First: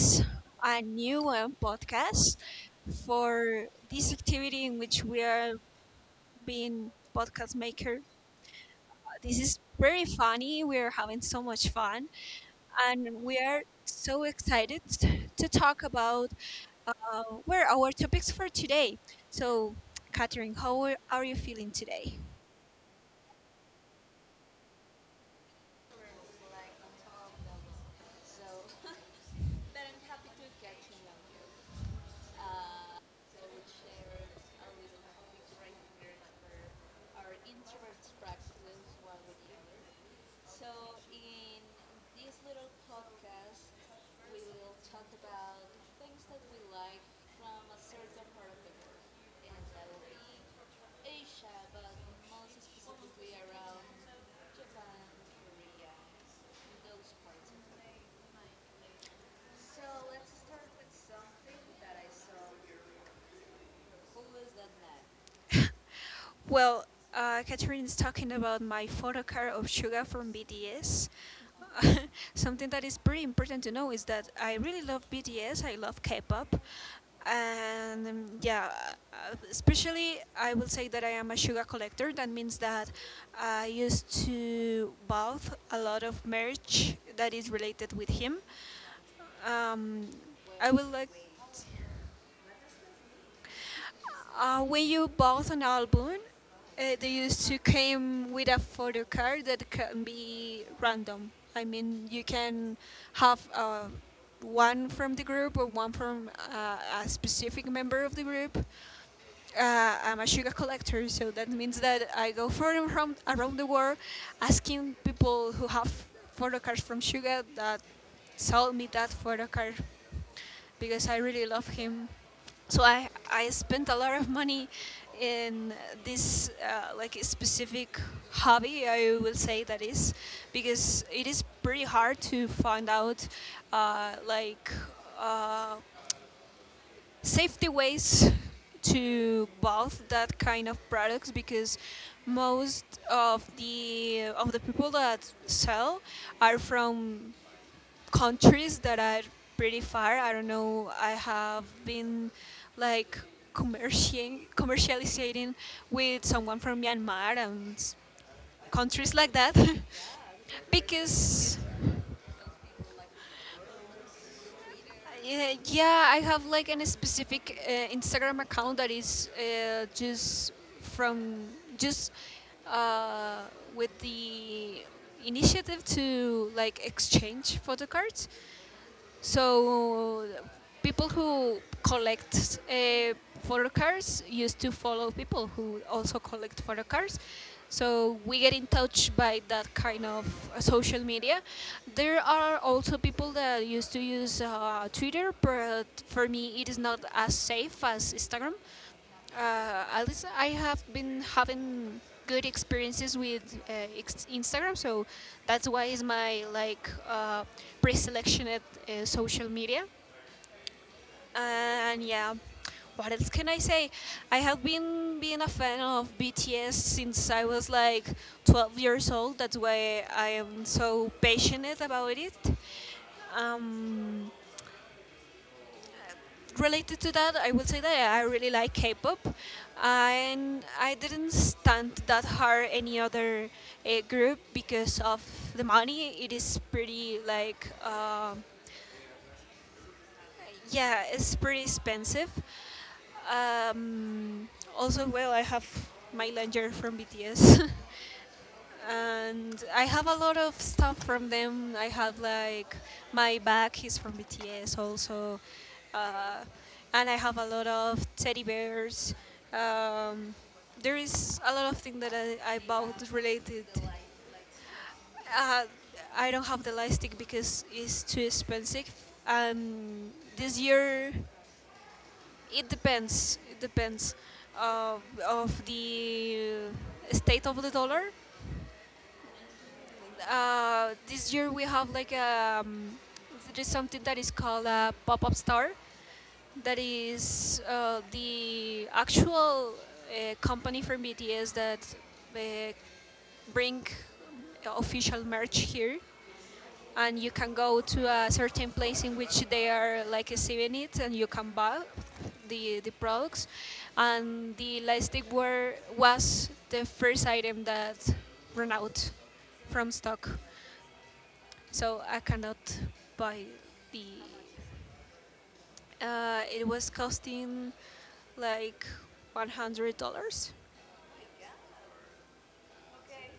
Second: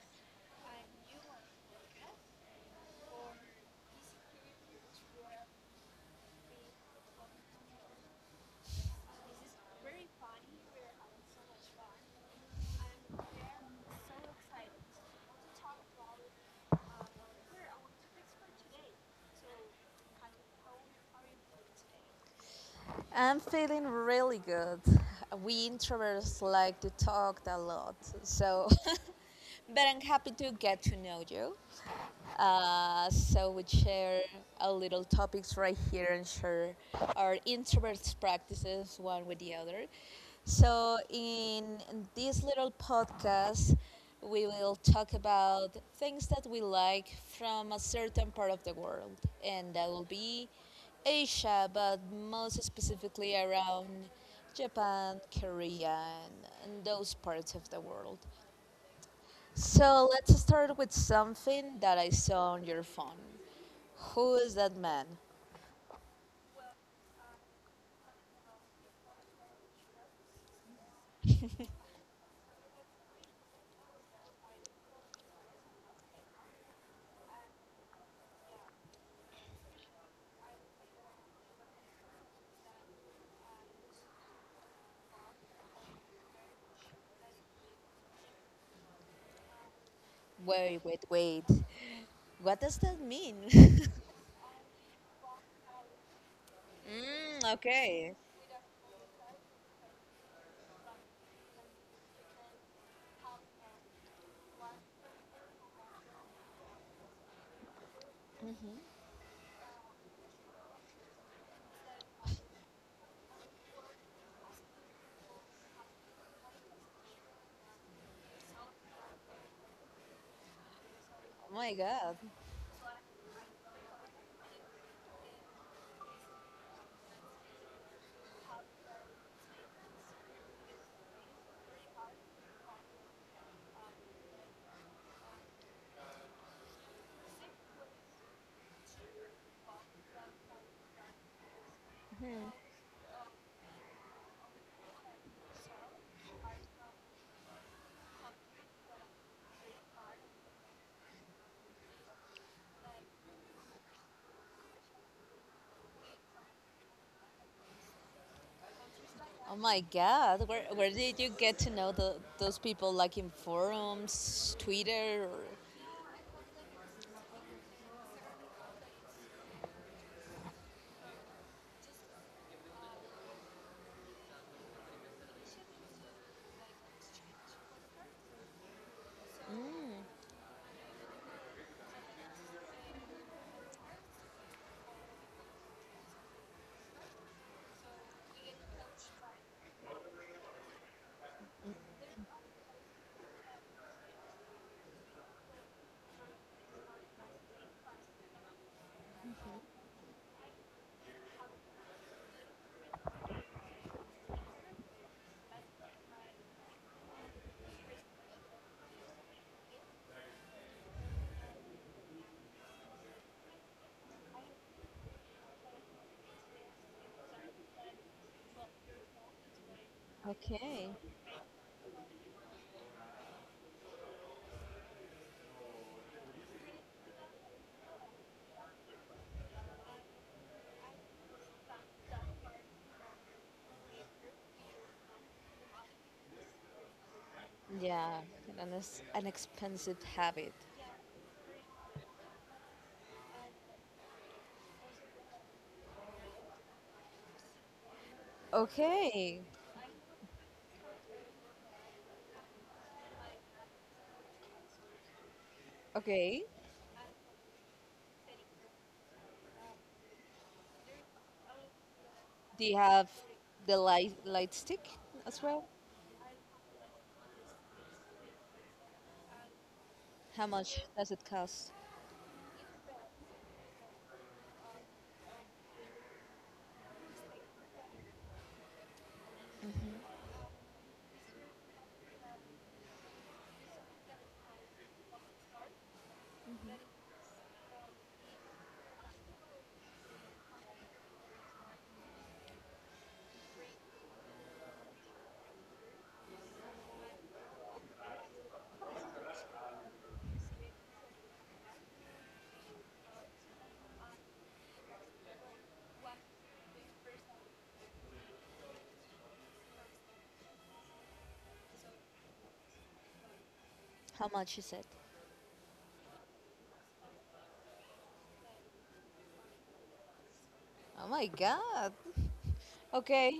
is a new podcast for this activity in which we are being podcast maker. This is very funny, we are having so much fun, and we are so excited to talk about where our topics for today. So, Catherine, how are you feeling today? I'm feeling really good. We introverts like to talk a lot, so, but I'm happy to get to know you. So we share a little topics right here and share our introverts practices one with the other. So in this little podcast, we will talk about things that we like from a certain part of the world, and that will be Asia, but most specifically around Japan, Korea, and those parts of the world. So let's start with something that I saw on your phone. Who is that man? Well, Catherine is talking about my photo card of Suga from BTS. Something that is pretty important to know is that I really love BTS. I love K-pop, and yeah, especially I will say that I am a Suga collector. That means that I used to buy a lot of merch that is related with him. Um, I Wait, would wait, like. wait. What does that mean? When you bought an album, they used to okay. came with a photo card that can be random. I mean, you can have one from the group or one from a specific member of the group I'm a sugar collector, so that means that I go further from around the world, asking people who have photo from sugar that sold me that photo because I really Oh love my him. god. So I spent a lot of money in this like specific hobby. I will say that is because it is pretty hard to find out like. Uh, safety ways to both that kind of products because most of the people that sell are from countries that are pretty far. I don't know. I have been like commerciating commercializing with someone from Myanmar and countries like Oh that. my god. Where, where did you get Because to know those people? Like in forums, Twitter? Or... yeah, yeah, I have like a specific Instagram account that is just from just uh, with the initiative to like exchange photo cards. So people who collect photo cards used to follow people who also collect photo cards. So we get in touch by that kind of social media. There are also people that used to use Twitter, but for me it is not as safe as Instagram, at least I have been having good experiences with Instagram, so that's why is my like pre-selected social media. And yeah, what else can I say? I have been being a fan of BTS since I was like 12 years old. That's why I am Okay. so passionate about it. Um, related to that, I would say that I really like K-pop, and I didn't stand that hard any other group because of the money. It is pretty like Yeah. um, And it's an expensive habit. yeah, it's pretty expensive. Um, also, well, I have my Langer from BTS. Okay. And I have a lot of stuff from them. I have like my bag, he's from BTS also, uh, Okay. and I have a lot of teddy bears. Um, there is a lot of things that I Do you bought have related. the light stick as Uh, well? I don't have the elastic because it's too expensive. Um, How this much does year, it cost? it depends. It depends of the state of the dollar. This year we have like there is something that is called a pop-up store. That is the actual company from BTS that uh, bring official merch here, and you can go to a certain place in which they are like receiving it, and you can buy the products. And the elastic wear was the first item that ran out from stock, so I cannot buy the. How much is it? It was costing like $100. Oh my god. Okay,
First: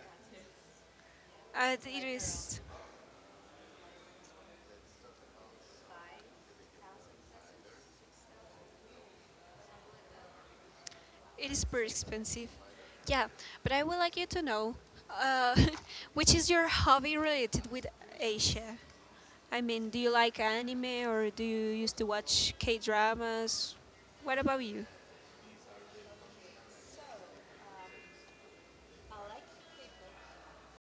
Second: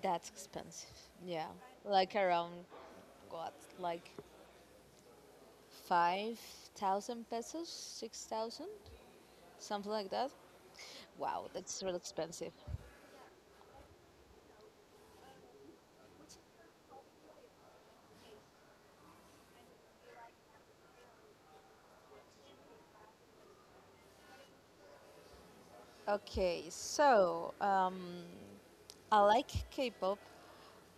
that's expensive. Yeah, And it like around is what, like 5,000 pesos, 6,000, something like that. Wow, it is that's pretty real expensive. expensive. Yeah, but I would like you to know, uh, which is your hobby related with Asia? I mean, do you like anime or do you used to watch K dramas? What about you? Okay, so I like K-pop.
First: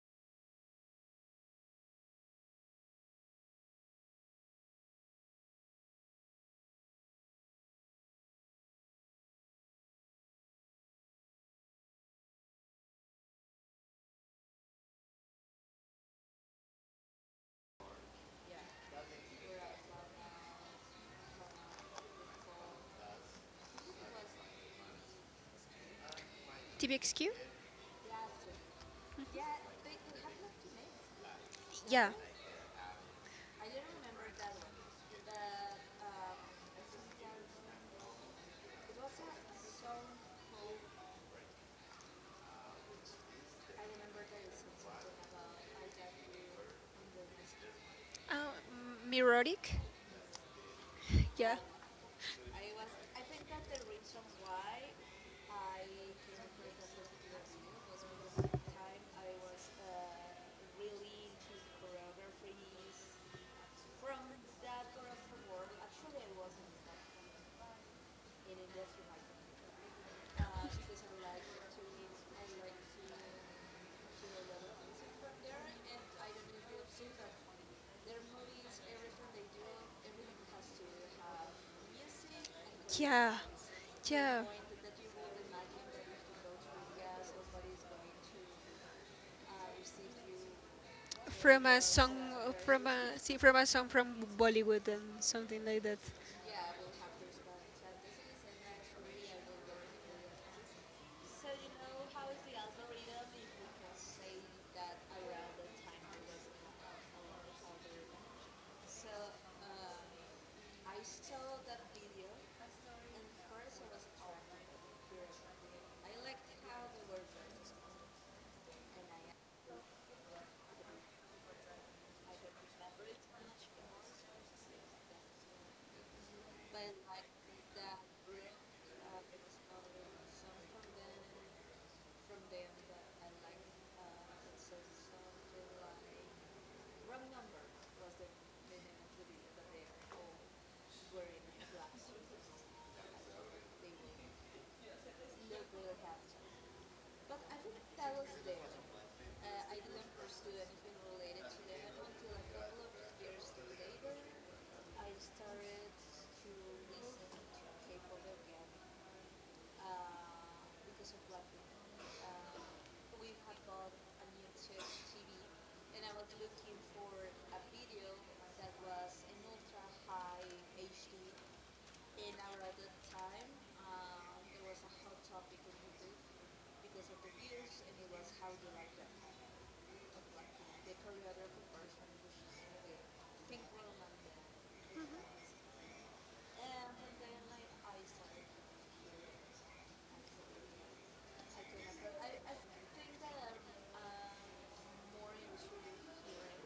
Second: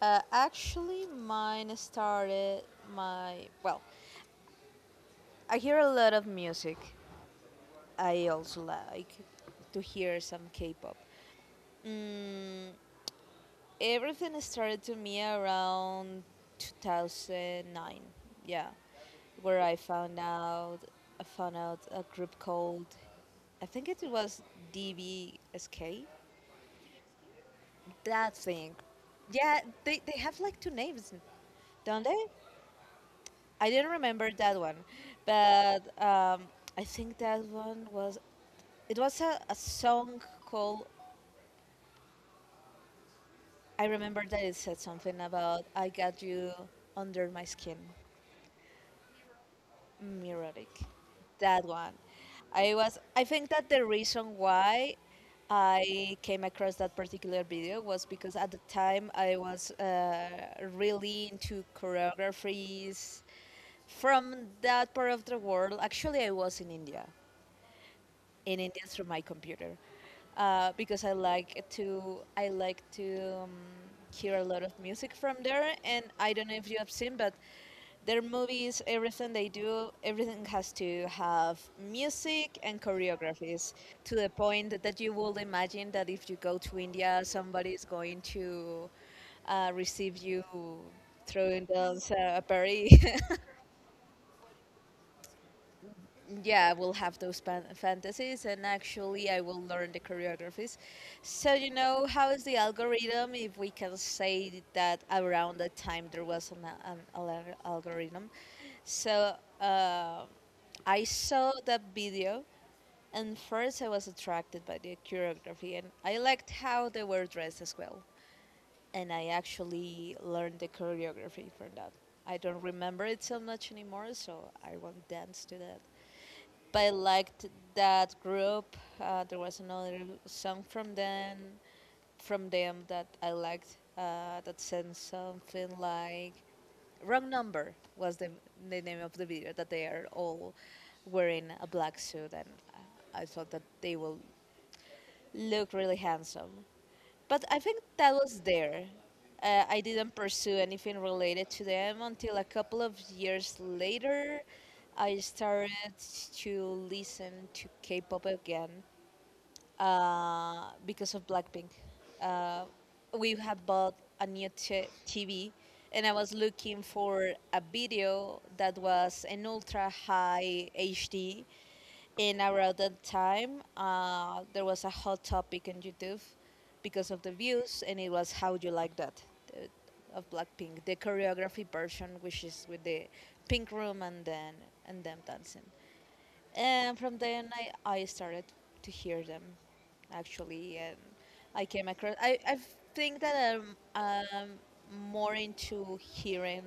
Actually, mine started my well. I hear a lot of music. I also like to hear some K-pop. Mm, Everything started to me around 2009. Yeah, where I found out a group called I think it was DBSK. TBXQ? That thing. Yeah, they have like two names, don't Yeah. they? I didn't remember that one, but I think that one was it was a song called I remember that it said something about I got you under my skin, Mirodic? Mirotic. Yeah. That one. I was. I think that the reason why I came across that particular video was because at the time I was really into choreographies from that part of the world. Actually, I was in India through my computer because I like to I like to hear a lot of music from there. And I don't know if you have seen, but their movies, everything they do, everything has to have music and Yeah, choreographies to the yeah. point that you will imagine that if you go to India, somebody is going to receive you From throwing a down song, a party. From a song from Bollywood and something like that. Yeah, I will have those fantasies, and actually, I will learn the choreographies. So, you know, how is the algorithm? If we can say that around that time there was an algorithm. So I saw that video, and first I was attracted by the choreography, and I liked how they were dressed as well. And I actually learned the choreography from that. I don't remember it so much anymore, so I won't dance to that. But I liked that group. There was another song from them that I liked. That said something like "Wrong Number" was the name of the video. That they are all wearing a black suit, and I thought that they will look really handsome but I think that was there. I didn't pursue anything related to them until a couple of years later. I started to listen to K-pop again, because of Blackpink. Uh, we had bought a new TV, and I was looking for a video that was an ultra high HD. And around that time, there was a hot topic on YouTube because of the views, and it was "How You Like That" of Blackpink, the choreography version, which is with the pink room and then and them dancing. And from then I started to hear them, actually, and I came across. I think that I'm more into hearing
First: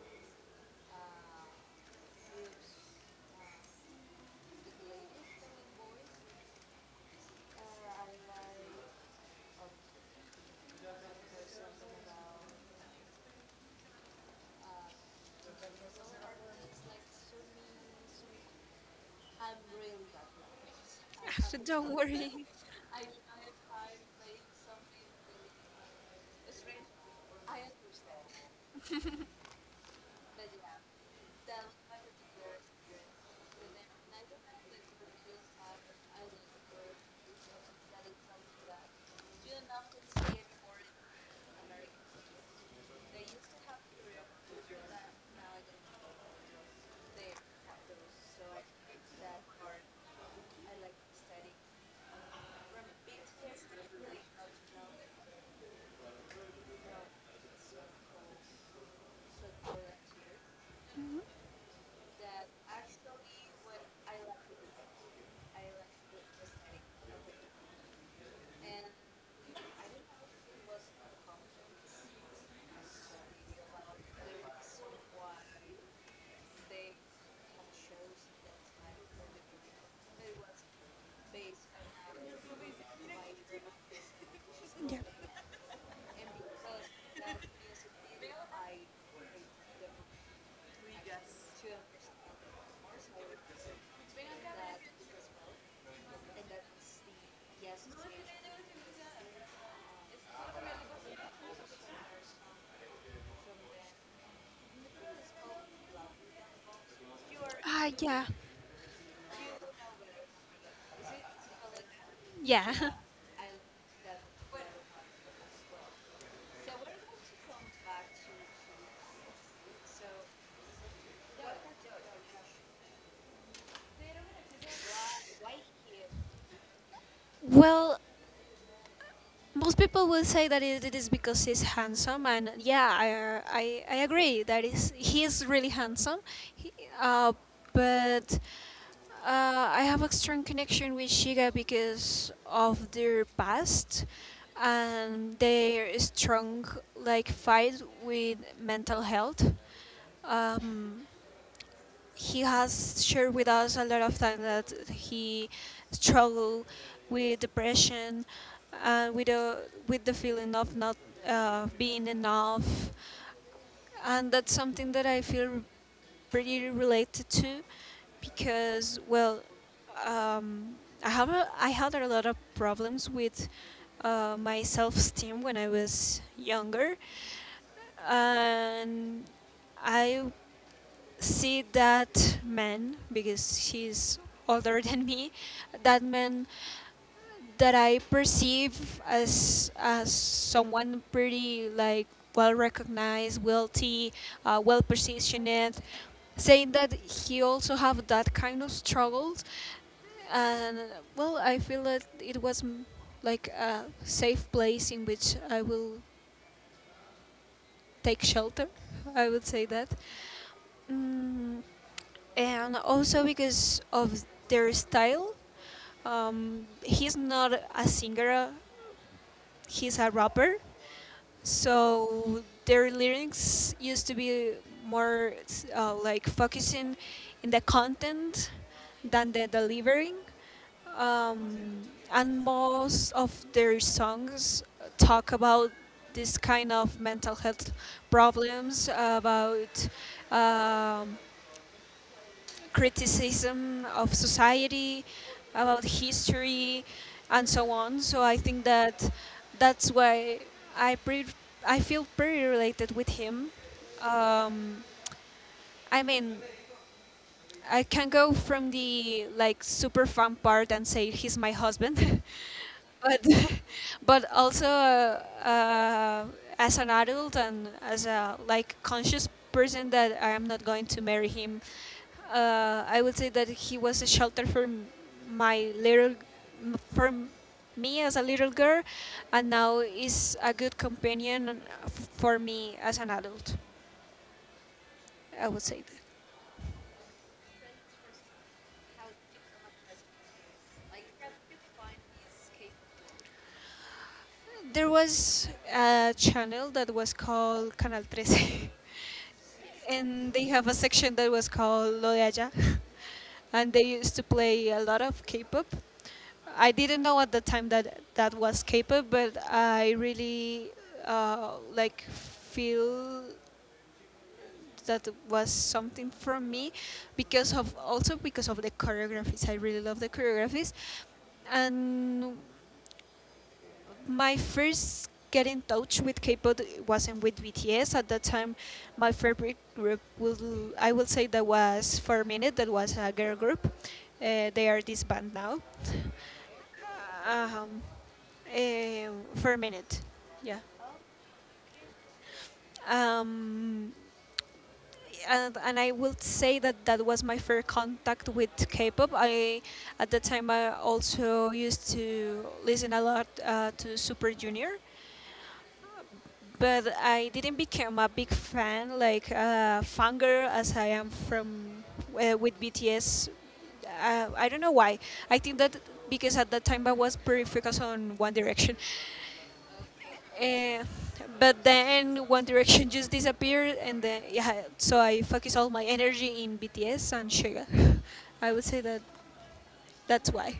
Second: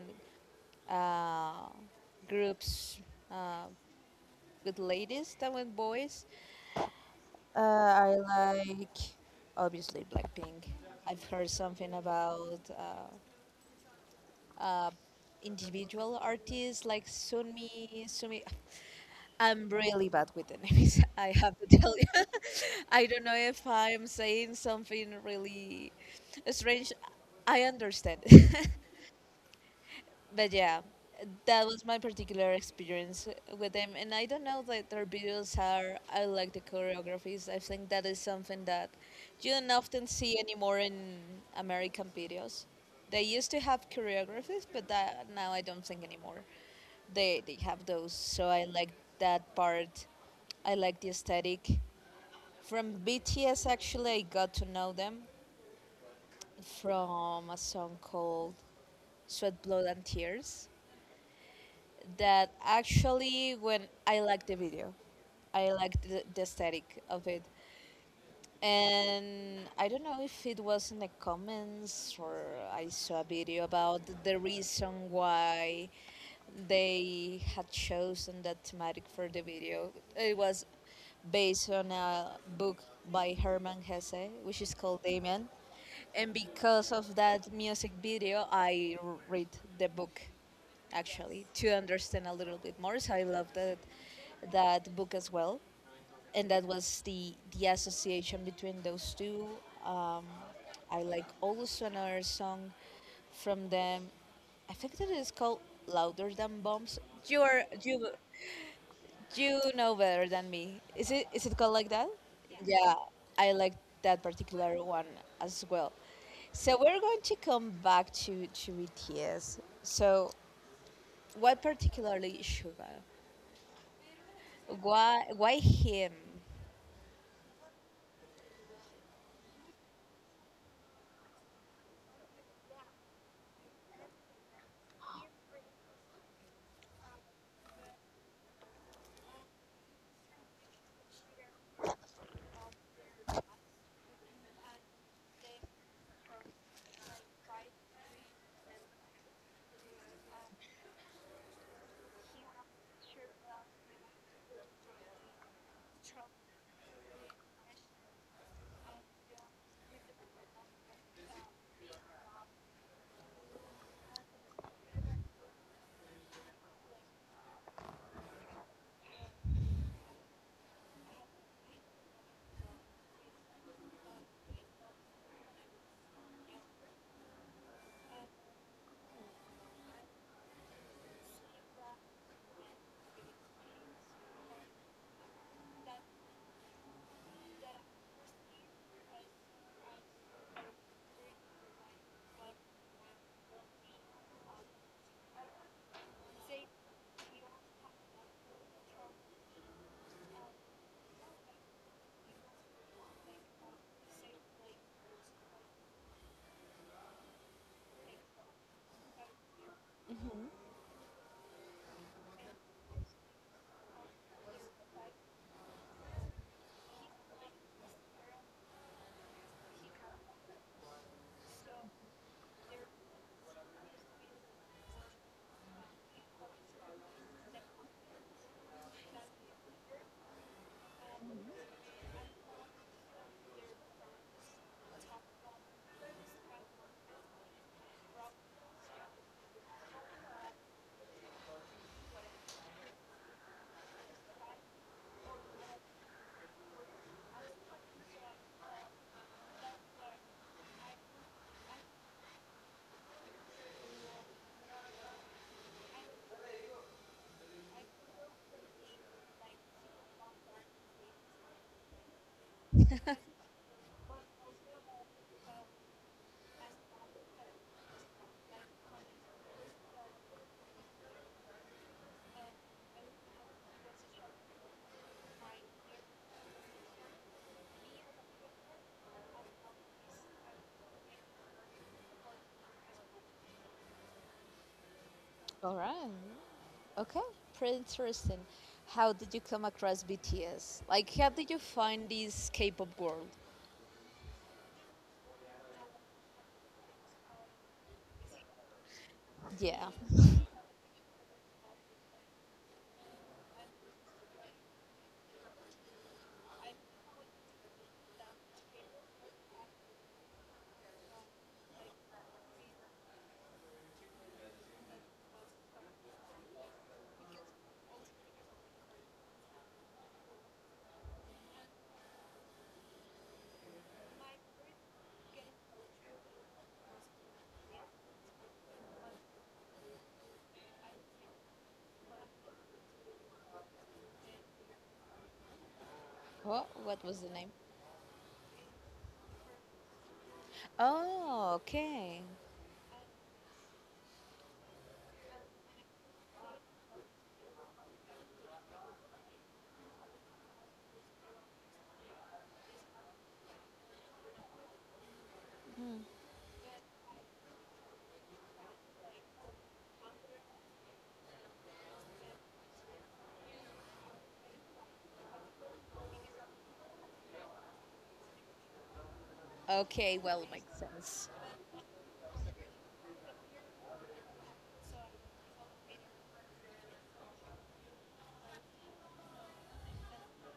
uh, groups uh, with ladies than with boys. I like obviously Blackpink. I've heard something about uh, individual artists like Sunmi, Sumi. I'm really bad with the names. I have to Don't tell you. worry. I don't know if I'm saying something really strange. I understand. But yeah, that was my particular experience with them. And I don't know that their videos are, I like the choreographies. I think that is something that you don't often see anymore in American videos. They used to have choreographies, but that now I don't think anymore. They have those. So I like that part. I like the aesthetic. From BTS, actually, I got to know them from a song called Sweat, Blood, and Tears that actually when I liked the video, I liked the aesthetic of it. And I don't know if it was in the comments or I saw a video about the reason why they had chosen that thematic for the video. It was based on a book by Hermann Hesse, which is Yeah. called Damien. And because of that music video, read the book actually to understand a little bit more. So I love that that book as well, and that was the association between those two. Um, I like also another song from them. I think that it's called "Louder Than Bombs." You are Ah, you yeah, you know better than me. Is it called like that? yeah. Yeah, I like that particular one as well. So we're going to come back to BTS. So what particularly Suga? Why him? Well, most people will say that it is because he's handsome, and yeah, I agree that is he is really handsome he, uh, but I have a strong connection with Shiga because of their past and their strong like fight with mental health, um, he has shared with us a lot of times that he struggled with depression and with the feeling of not being enough, and that's something that I feel pretty related to because well, um, I have I had a lot of problems with my self esteem when I was younger, and I see that man because he's older than me, that man that I perceive as someone pretty like well recognized, wealthy, well positioned, saying that he also have that kind of struggles, and well, I feel that it was like a safe place in which I will take shelter. I would say that. Mm, and also because of their style. He's not a singer, he's a rapper. So their lyrics used to be more like focusing in the content than the delivering, um, and most of their songs talk about this kind of mental health problems about um, criticism of society, about history, and so on. So I think that that's why I pre- I feel pretty related with him. Um, I mean, I can go from the like super fan part and say he's my husband, but but also as an adult and as a like conscious person that I am not going to marry him, I would say that he was a shelter for my little, for me as a little girl, and now is a good companion for me as an adult. I would All say that. right. Okay, pretty interesting. How did you come across BTS? Like, how did you find this K-pop world? There was a channel that was called Canal 13, Yeah. and they have a section that was called Lo de Allá, and they used to play a lot of K-pop. I didn't know at the time that that was K-pop, but I really like feel that was something from me because of also because of the choreographies. I really love the choreographies, and my first get in touch with K-pop wasn't with BTS at that time. My favorite group will I will say that was for a minute that was a girl group. They are this band now. What was the name? Um, eh, for a minute, yeah. Oh, okay. Um, and I will say that that was my first contact with K-pop. I at the time I also used to listen a lot to Super Junior. But I didn't become a big fan, like fangirl as I am from with BTS. I don't know why. I think that because at that time I was pretty focused on One Direction, Okay, well, makes uh, sense. but then One Direction just disappeared, and then yeah, so I focused all my energy in BTS and Suga. I would say that that's why.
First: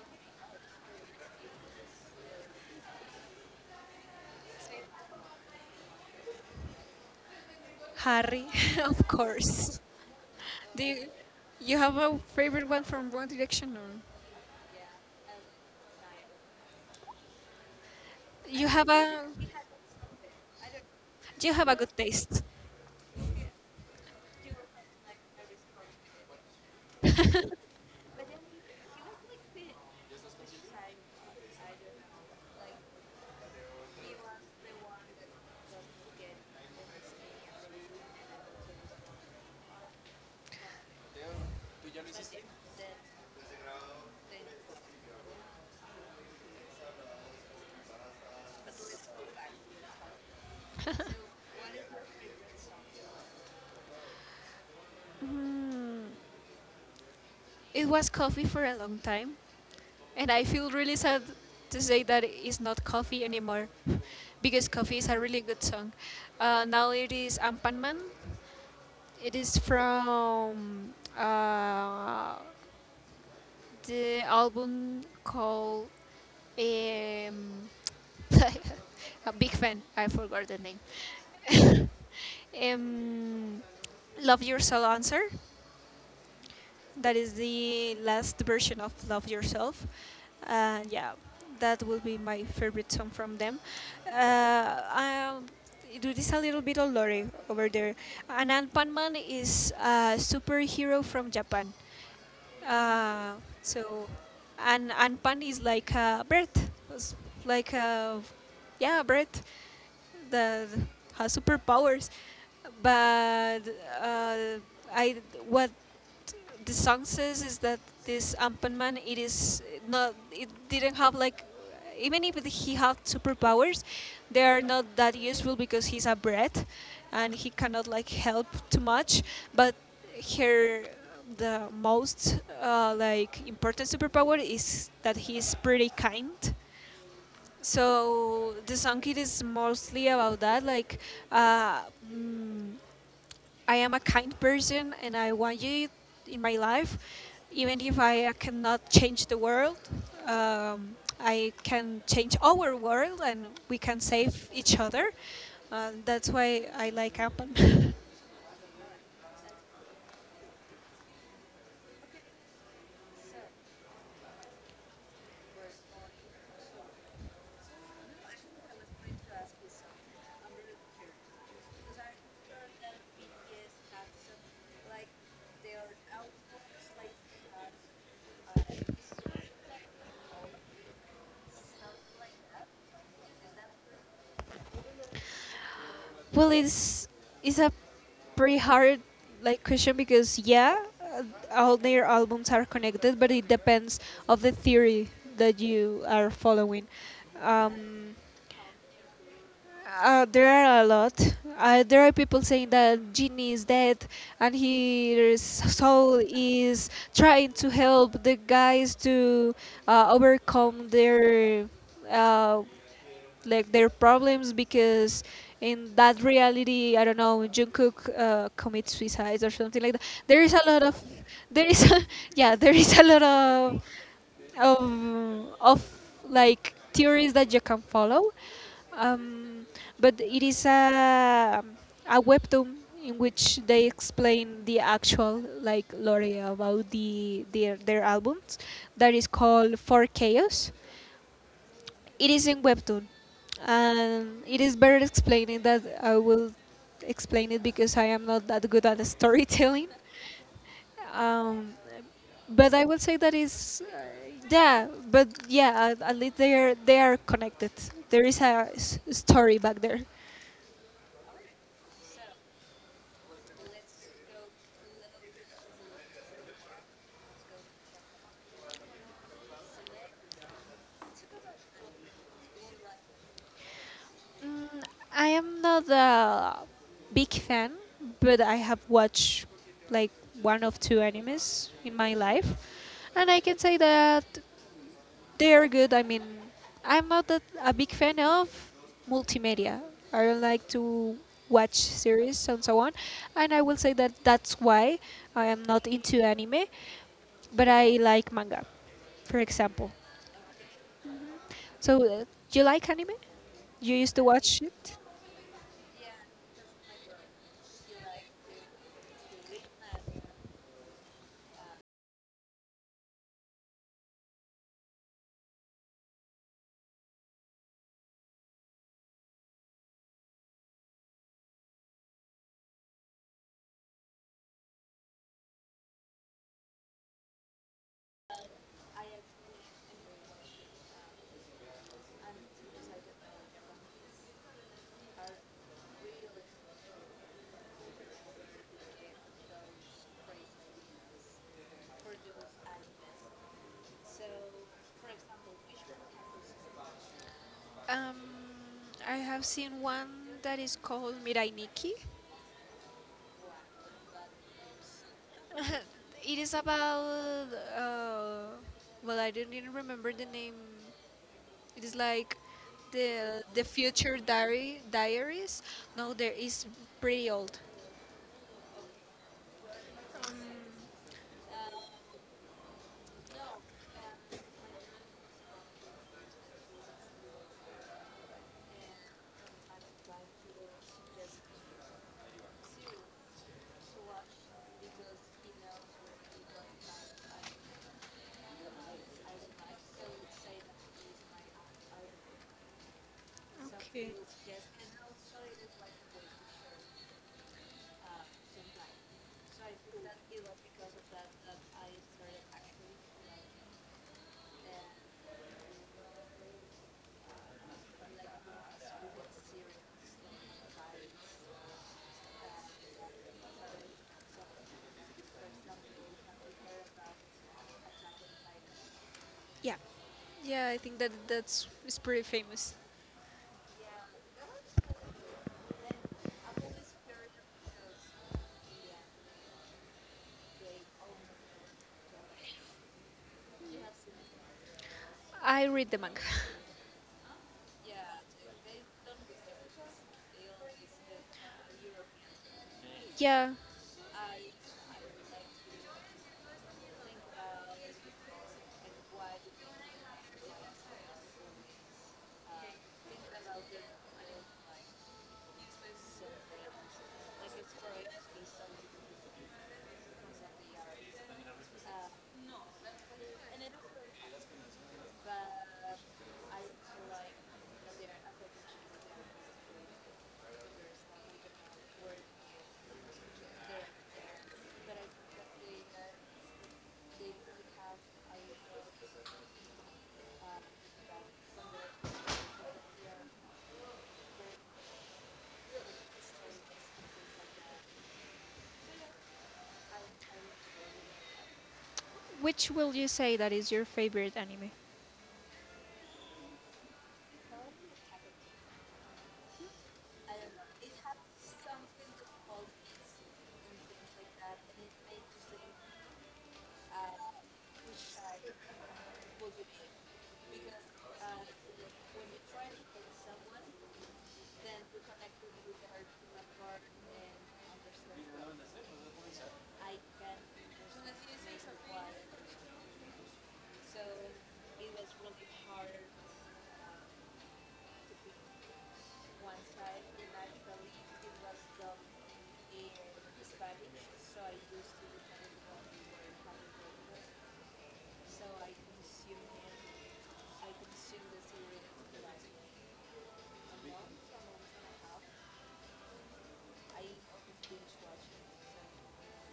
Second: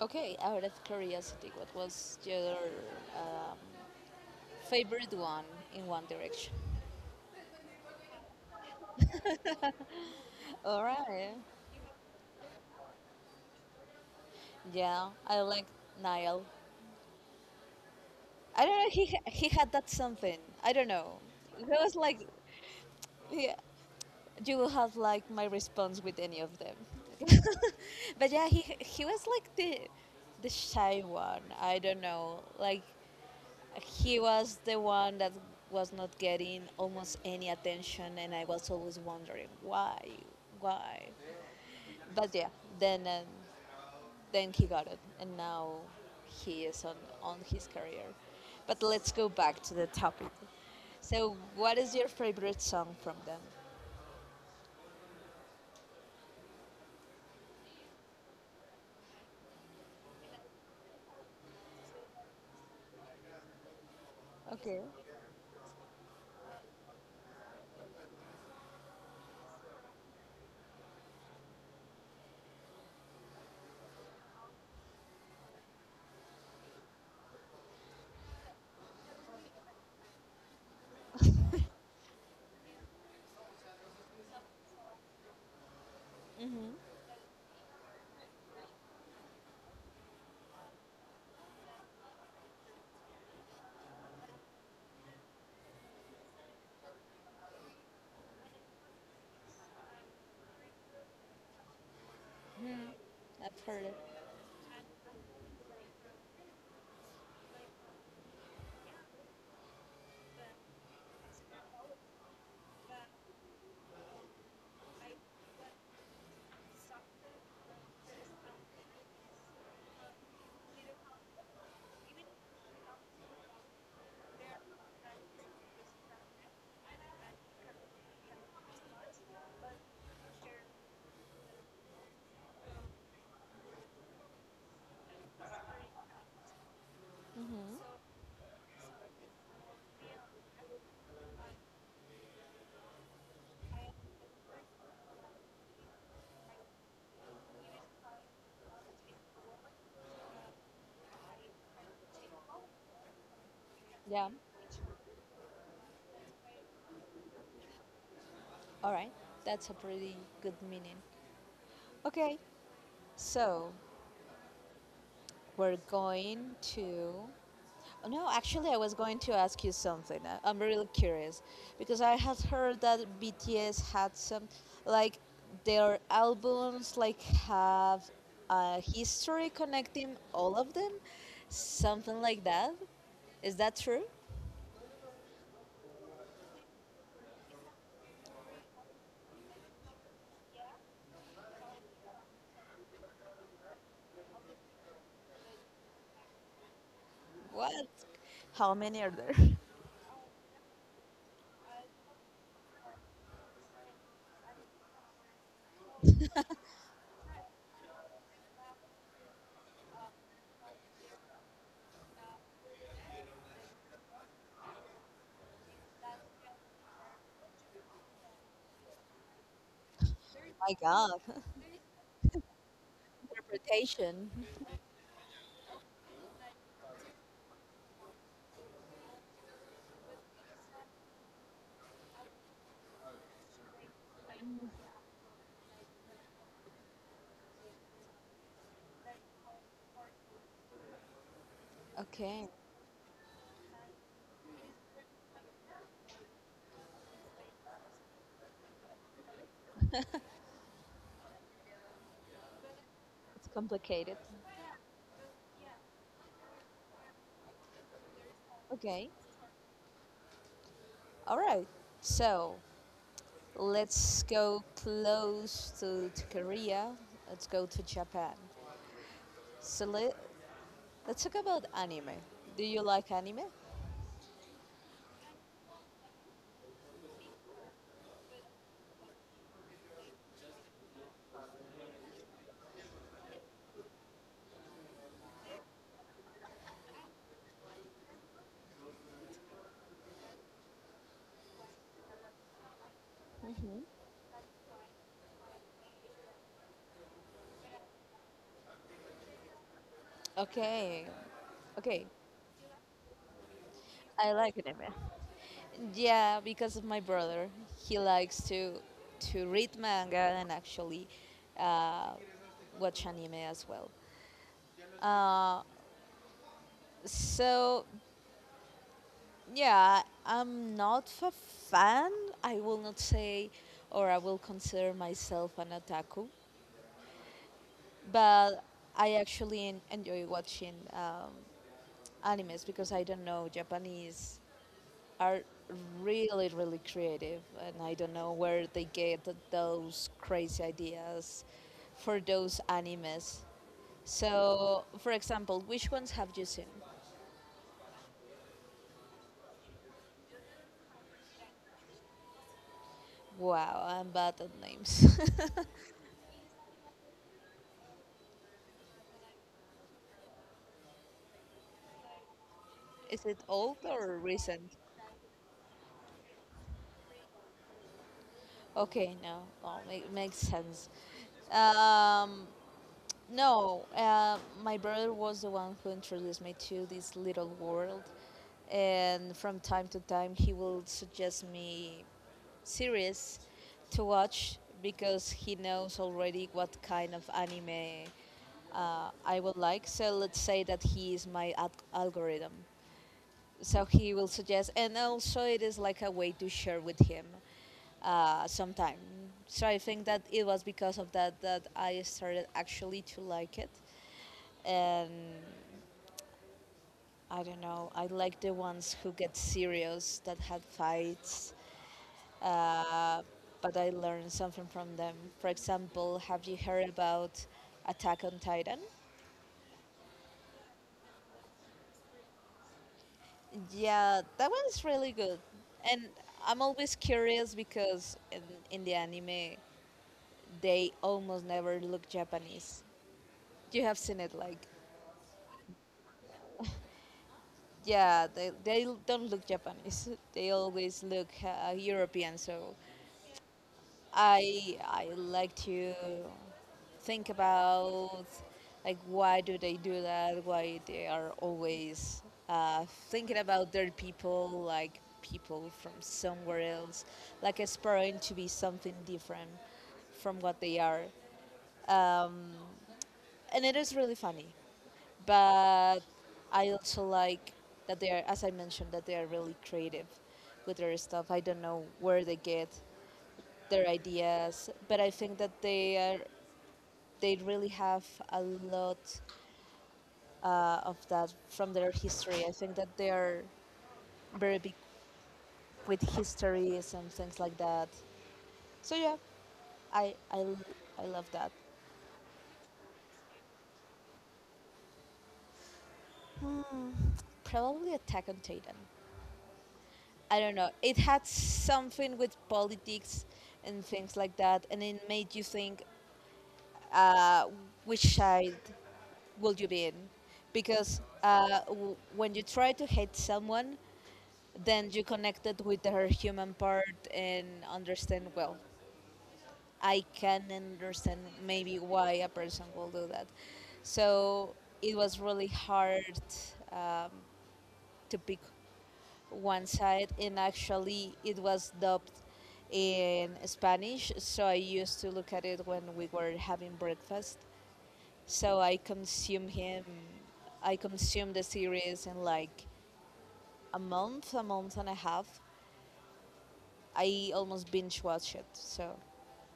Okay, out of curiosity, what was your um, favorite one in One Direction? Harry, of course. All Do you, right. you have a favorite one from One Direction or? Yeah, I like Niall. I You don't have know. A He had that something. I don't know. Do you have It a was good like, taste. yeah, you will have like my response with any of them. but yeah, he was like the shy one. I don't know. Like he was the one that was not getting almost any attention, and I was always wondering why, why. But yeah, then then he got it, and now he is on his career. But let's go back to the topic. So, what is your favorite song from them? Mm, it was coffee for a long time, and I feel really sad to say that it's not coffee anymore, because Okay, coffee is a really good song. Now it is Ampanman. It is from the album called um, a big fan. I forgot the name. Um, Love Your Soul Answer. That is the last version of Love Yourself. Yeah, that will be my favorite song from them. Uh, um, it is a little bit of lore over there. Anand Panman is a superhero from Japan. Uh, I've heard it. so, and Anpan is like a bird, s- like a yeah, a bird that has superpowers. But uh, I what the song says is that this Ampanman it is not it didn't have like even if he had superpowers, they are not that useful because he's a brat and he cannot like help too much, but here the most like important superpower is that he's pretty kind, so the song it is mostly about that like uh, mm, I am a kind person and I want you in my life, even if I cannot change the world. I can change our world and we can Yeah, save each other. That's why I like Ampan. all right, that's a pretty good meaning. Okay, so we're going to No, actually, I was going to ask you something. I'm really curious because I had heard that BTS had some, like, their albums like have a history connecting all of them, something like that. Is that true? Well, it's a pretty hard like question because yeah, all their albums are connected, but it depends of the theory that you are following. What? Um, How many are there? My Uh, there are a lot. There are people saying that Genie is dead and his soul is trying to help the guys to overcome their uh, like their problems because in that reality, I don't know, Jungkook commits suicide or something like that. There is a lot of God, there is yeah, there is a lot of interpretation. of like theories that you can follow. Um, but it is a webtoon in which they explain the actual like lore about their albums that is called For Chaos. It Okay, is in webtoon, and it is better explaining that I will explain it because I am not that good at storytelling. Um, but I would say that it's is, complicated. yeah, but yeah, at least they are connected. There is a Okay, story back there. all right. So let's go close to Korea. Let's go to Japan. So let's talk about anime. Do you like anime? I am not a big fan, but I have watched like one of two animes in my life, and I can say that they are good. I mean, I'm not a big fan of multimedia. I don't like to watch series and so on, and I will say that that's why I am not into anime, but I like manga, for example. Okay. Okay. So, do you like anime? You used to I like watch anime. it? Yeah, because of my brother. He likes to read manga and actually uh, watch anime as well. Uh, so yeah, I'm not a fan. I will not say, or I will consider myself an otaku, but I actually enjoy watching animes because I don't know, Japanese are really, really creative, and I don't know where they get those crazy ideas for those animes. So, for example, which ones have you seen? Um, I have seen one that is called Mirai Nikki. Wow, I'm bad at names. It is about uh, well, I don't even remember the name. It is like Is it the old or future recent? diary diaries. No, there is pretty old. Okay, no, no, it makes sense. Um, no, My brother was the one who introduced me to this little world, and from time to time he will suggest me series to watch because he knows already what kind of anime I would like. So let's say that he is my algorithm so he Okay. will suggest and also it is like a way to share with him sometime so I think that it was because of that that I started actually to like it and I don't know I like the ones who get serious that had fights uh, but I learned something from them for example have you heard about attack on titan Yeah, yeah. I think that that's is pretty famous. yeah that one is really good and I'm always curious because in the anime they almost never look Japanese. You have seen it, like, I read the manga. yeah, they don't look Japanese. They always look European. So Yeah. I like to think about like why do they do that? Why they are always thinking about their people, like people from somewhere else, like aspiring to be something different from what they are. Um, and it is really funny. But I also like that they are, as I mentioned, that they are really creative with their stuff. I don't know where they get their ideas, but I think that they are they really have a lot of that from their history. I think that they are very big with histories and things like that. So yeah, I I, I love that. Which will you say that is your favorite anime? Hmm, probably Attack on Titan. I don't know. It had something with politics and things like that, and it made you think, uh, which side will you be in? Because when you try to hate someone, then you connected with her human part and understand. Well, I can understand maybe why a person will do that. So it was really hard um, to pick one side, and actually it was dubbed in Spanish, so I used to look at it when we were having breakfast. So I consumed him. I consumed the series in like a month and a half. I almost binge watched it, so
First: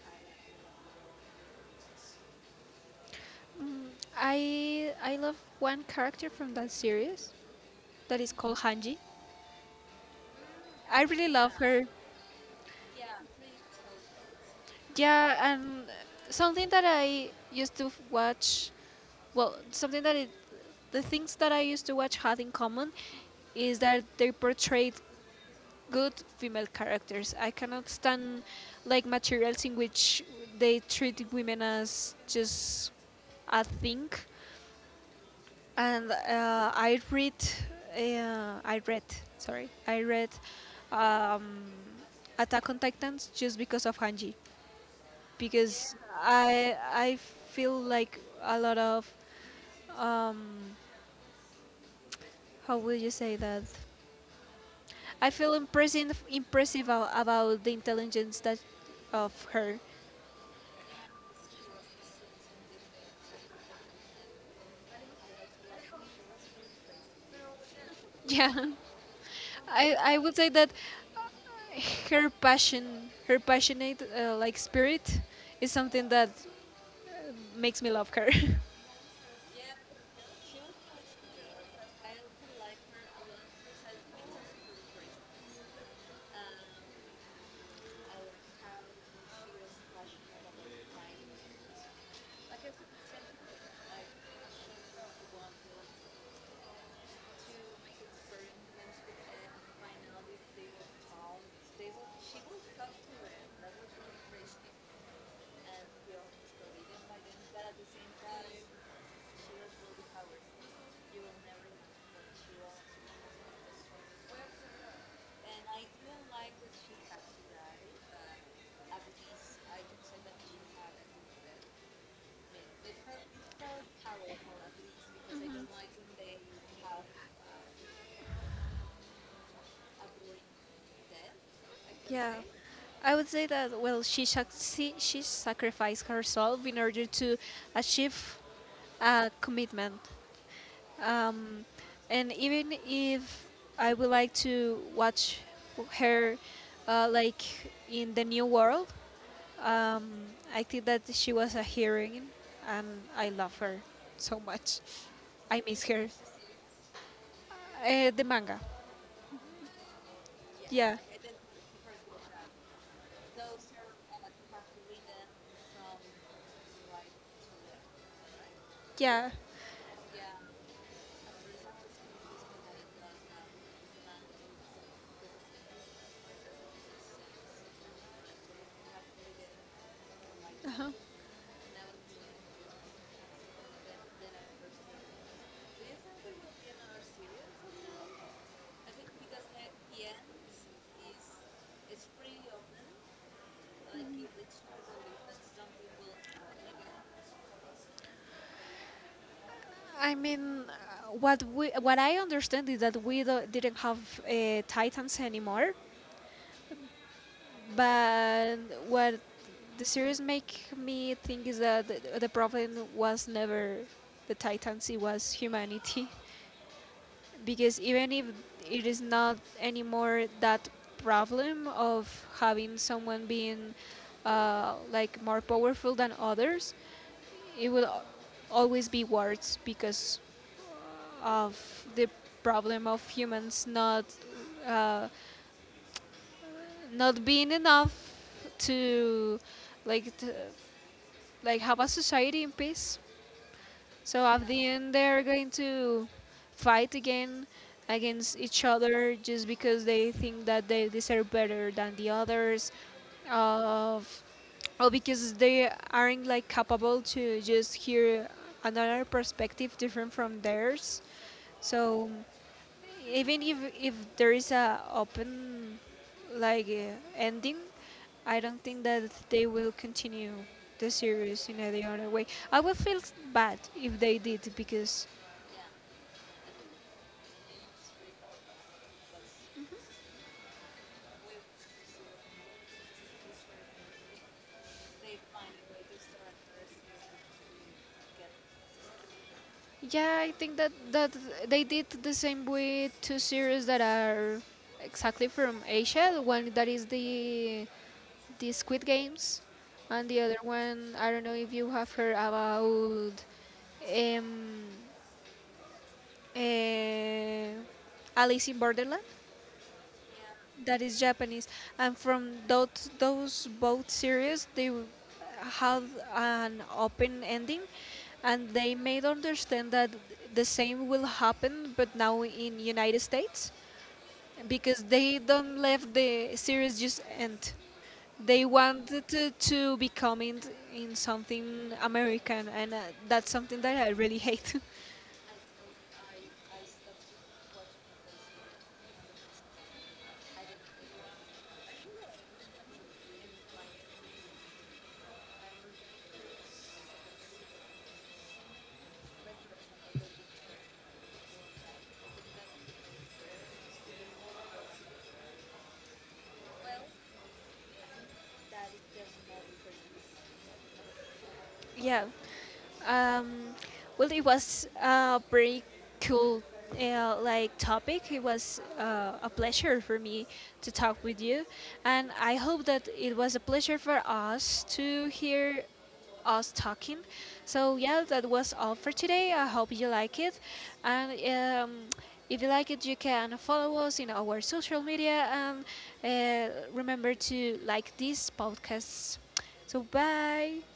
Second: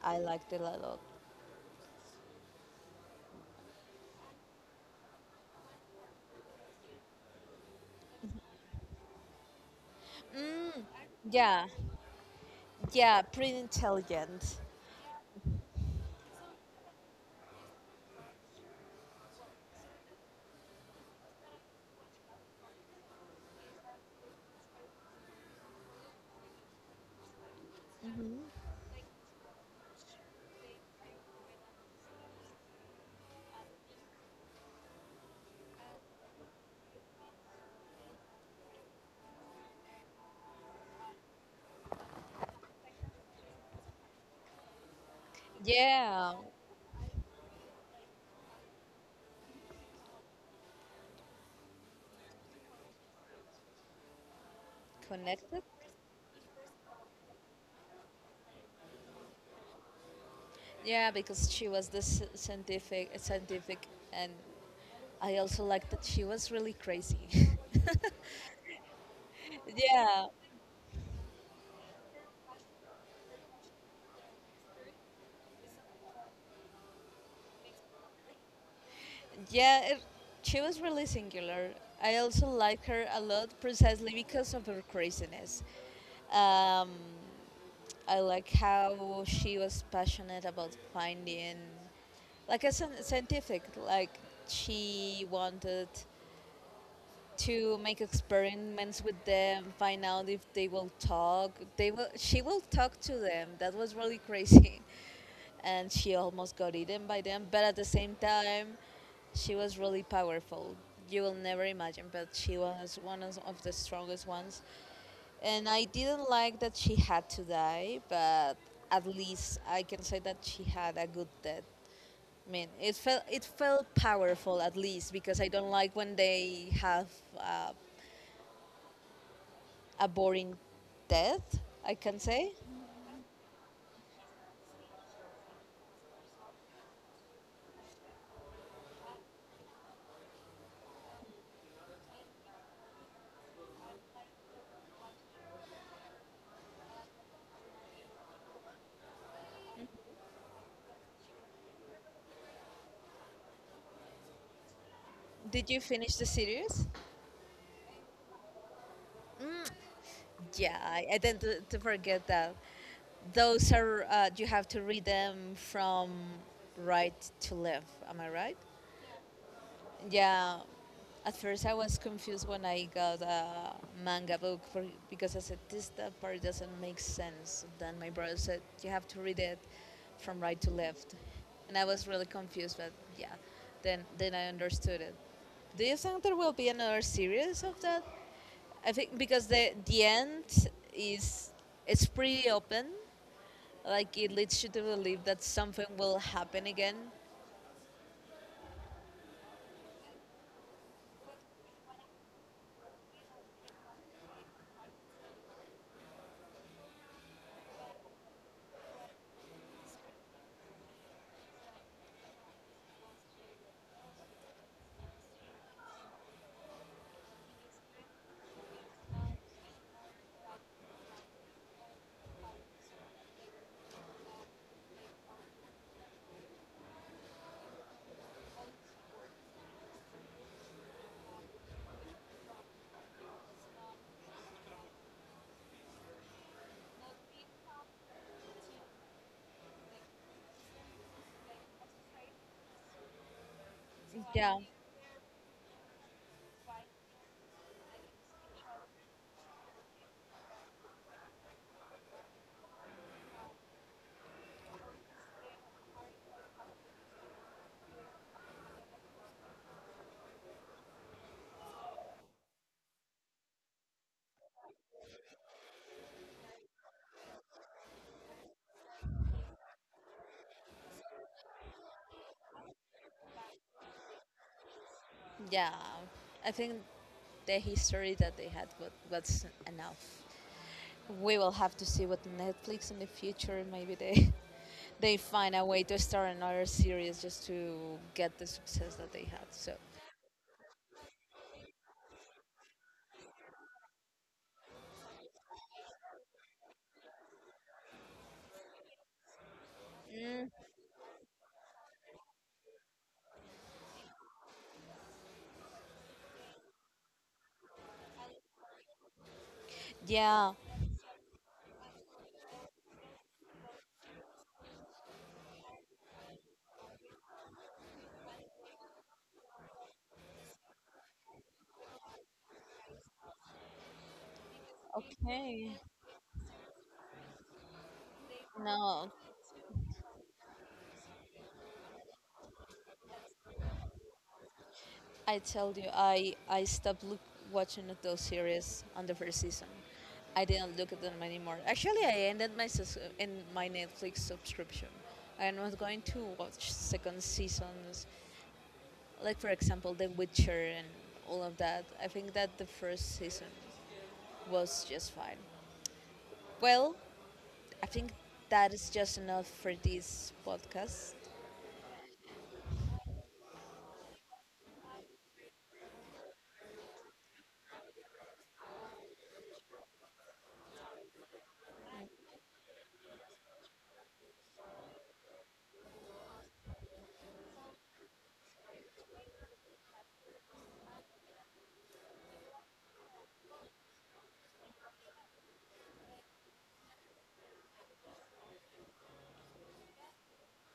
I liked it a lot. Mm, I love one character from that series. That is called Hanji. I really love Yeah, her. yeah, pretty intelligent. Yeah, and something that I used to watch, well, something that the things that I used to watch had in common is that they portrayed good female characters. I cannot stand like materials in which they treat women as just a thing. And I read, sorry, I read um, Attack on Titans just because of Hanji because Yeah, I feel like a lot of um how would you say that I feel connected. Impressive about the intelligence that of her. Yeah, because she was the scientific, scientific, and I also liked that she was really crazy. Yeah, I yeah, would say that her passion her passionate like spirit is something that makes me love her. yeah, it, she was really singular. I also like her a lot precisely because of her craziness. Um, I like how she was passionate about finding, like a scientific, like she wanted to make experiments with them, find out if they will talk. They will. She will talk to them. That was really crazy, and she almost got eaten by them. But at the same time, she was really powerful. You will never imagine, but she was one of the strongest ones. And I didn't like that she had to die, but at least I can say that she had a good death. I mean, it felt powerful at least because I don't like when they have uh, a boring death. I can Yeah, say. I would say that well, she sacrificed herself in order to achieve a commitment. Um, and even if I would like to watch her, like in the new world, um, I think that she was a heroine, and I love her so much. I Did you miss her. finish the series? The manga, Yeah, yeah, I tend to forget that. Those are you have to read them from right to left. Am I right? yeah. Yeah, at first I was confused when I got a manga book for, because I said this that part doesn't make sense. Then my brother said you have to read it from right to Uh-huh. left, and I was really confused. But yeah, then I understood it. Do you think there will be another series of that? I think because the end is it's pretty open, like it leads you to believe that something will happen again. I mean, what we what I understand is that we do, didn't have Titans anymore, but what the series make me think is that the problem was never the Titans; it was humanity, because even if it is not anymore that problem of having someone being like more powerful than others, it will always be wars because of the problem of humans not uh, not being enough to like like have a society in peace. So at Yeah. the end, they're going to fight again against each other just because they think that they deserve better than the others, of or because they aren't like capable to just hear another perspective different from theirs. So even if there is a open like ending, I don't think that they will continue the series in any other way. I would feel bad if they did because Yeah, I think the history that they had was enough. We will have to see what Netflix in the future. Maybe they they find a way to start another series just to get the success that they had. So yeah, I think that that they did the same with two series that are exactly from Asia, the one that is the Squid Games, and the other one I don't know if you have heard about, um eh, Alice in Borderland, yeah, that is Japanese, and from those both series, they had an open ending, and they made understand that the same will happen, but now in United States, because they don't okay. let the series just end. They wanted No, to become in something American, and that's something that I really hate. I tell you, I stopped watching at those series on the first season. I didn't look at them anymore. Actually, I ended my in my Netflix subscription. I'm not going to watch second seasons like for example, The Witcher and all of that. I think that the first season was just fine. Well, I think that is just enough for this podcast. Yeah. Um, well, it was a pretty cool like topic. It was a pleasure for me to talk with you, and I hope that it was a pleasure for us to hear us talking. So yeah, that was all for today. I hope you like it, and um, if you like it, you can follow us in our social media and remember to like these podcasts. So bye.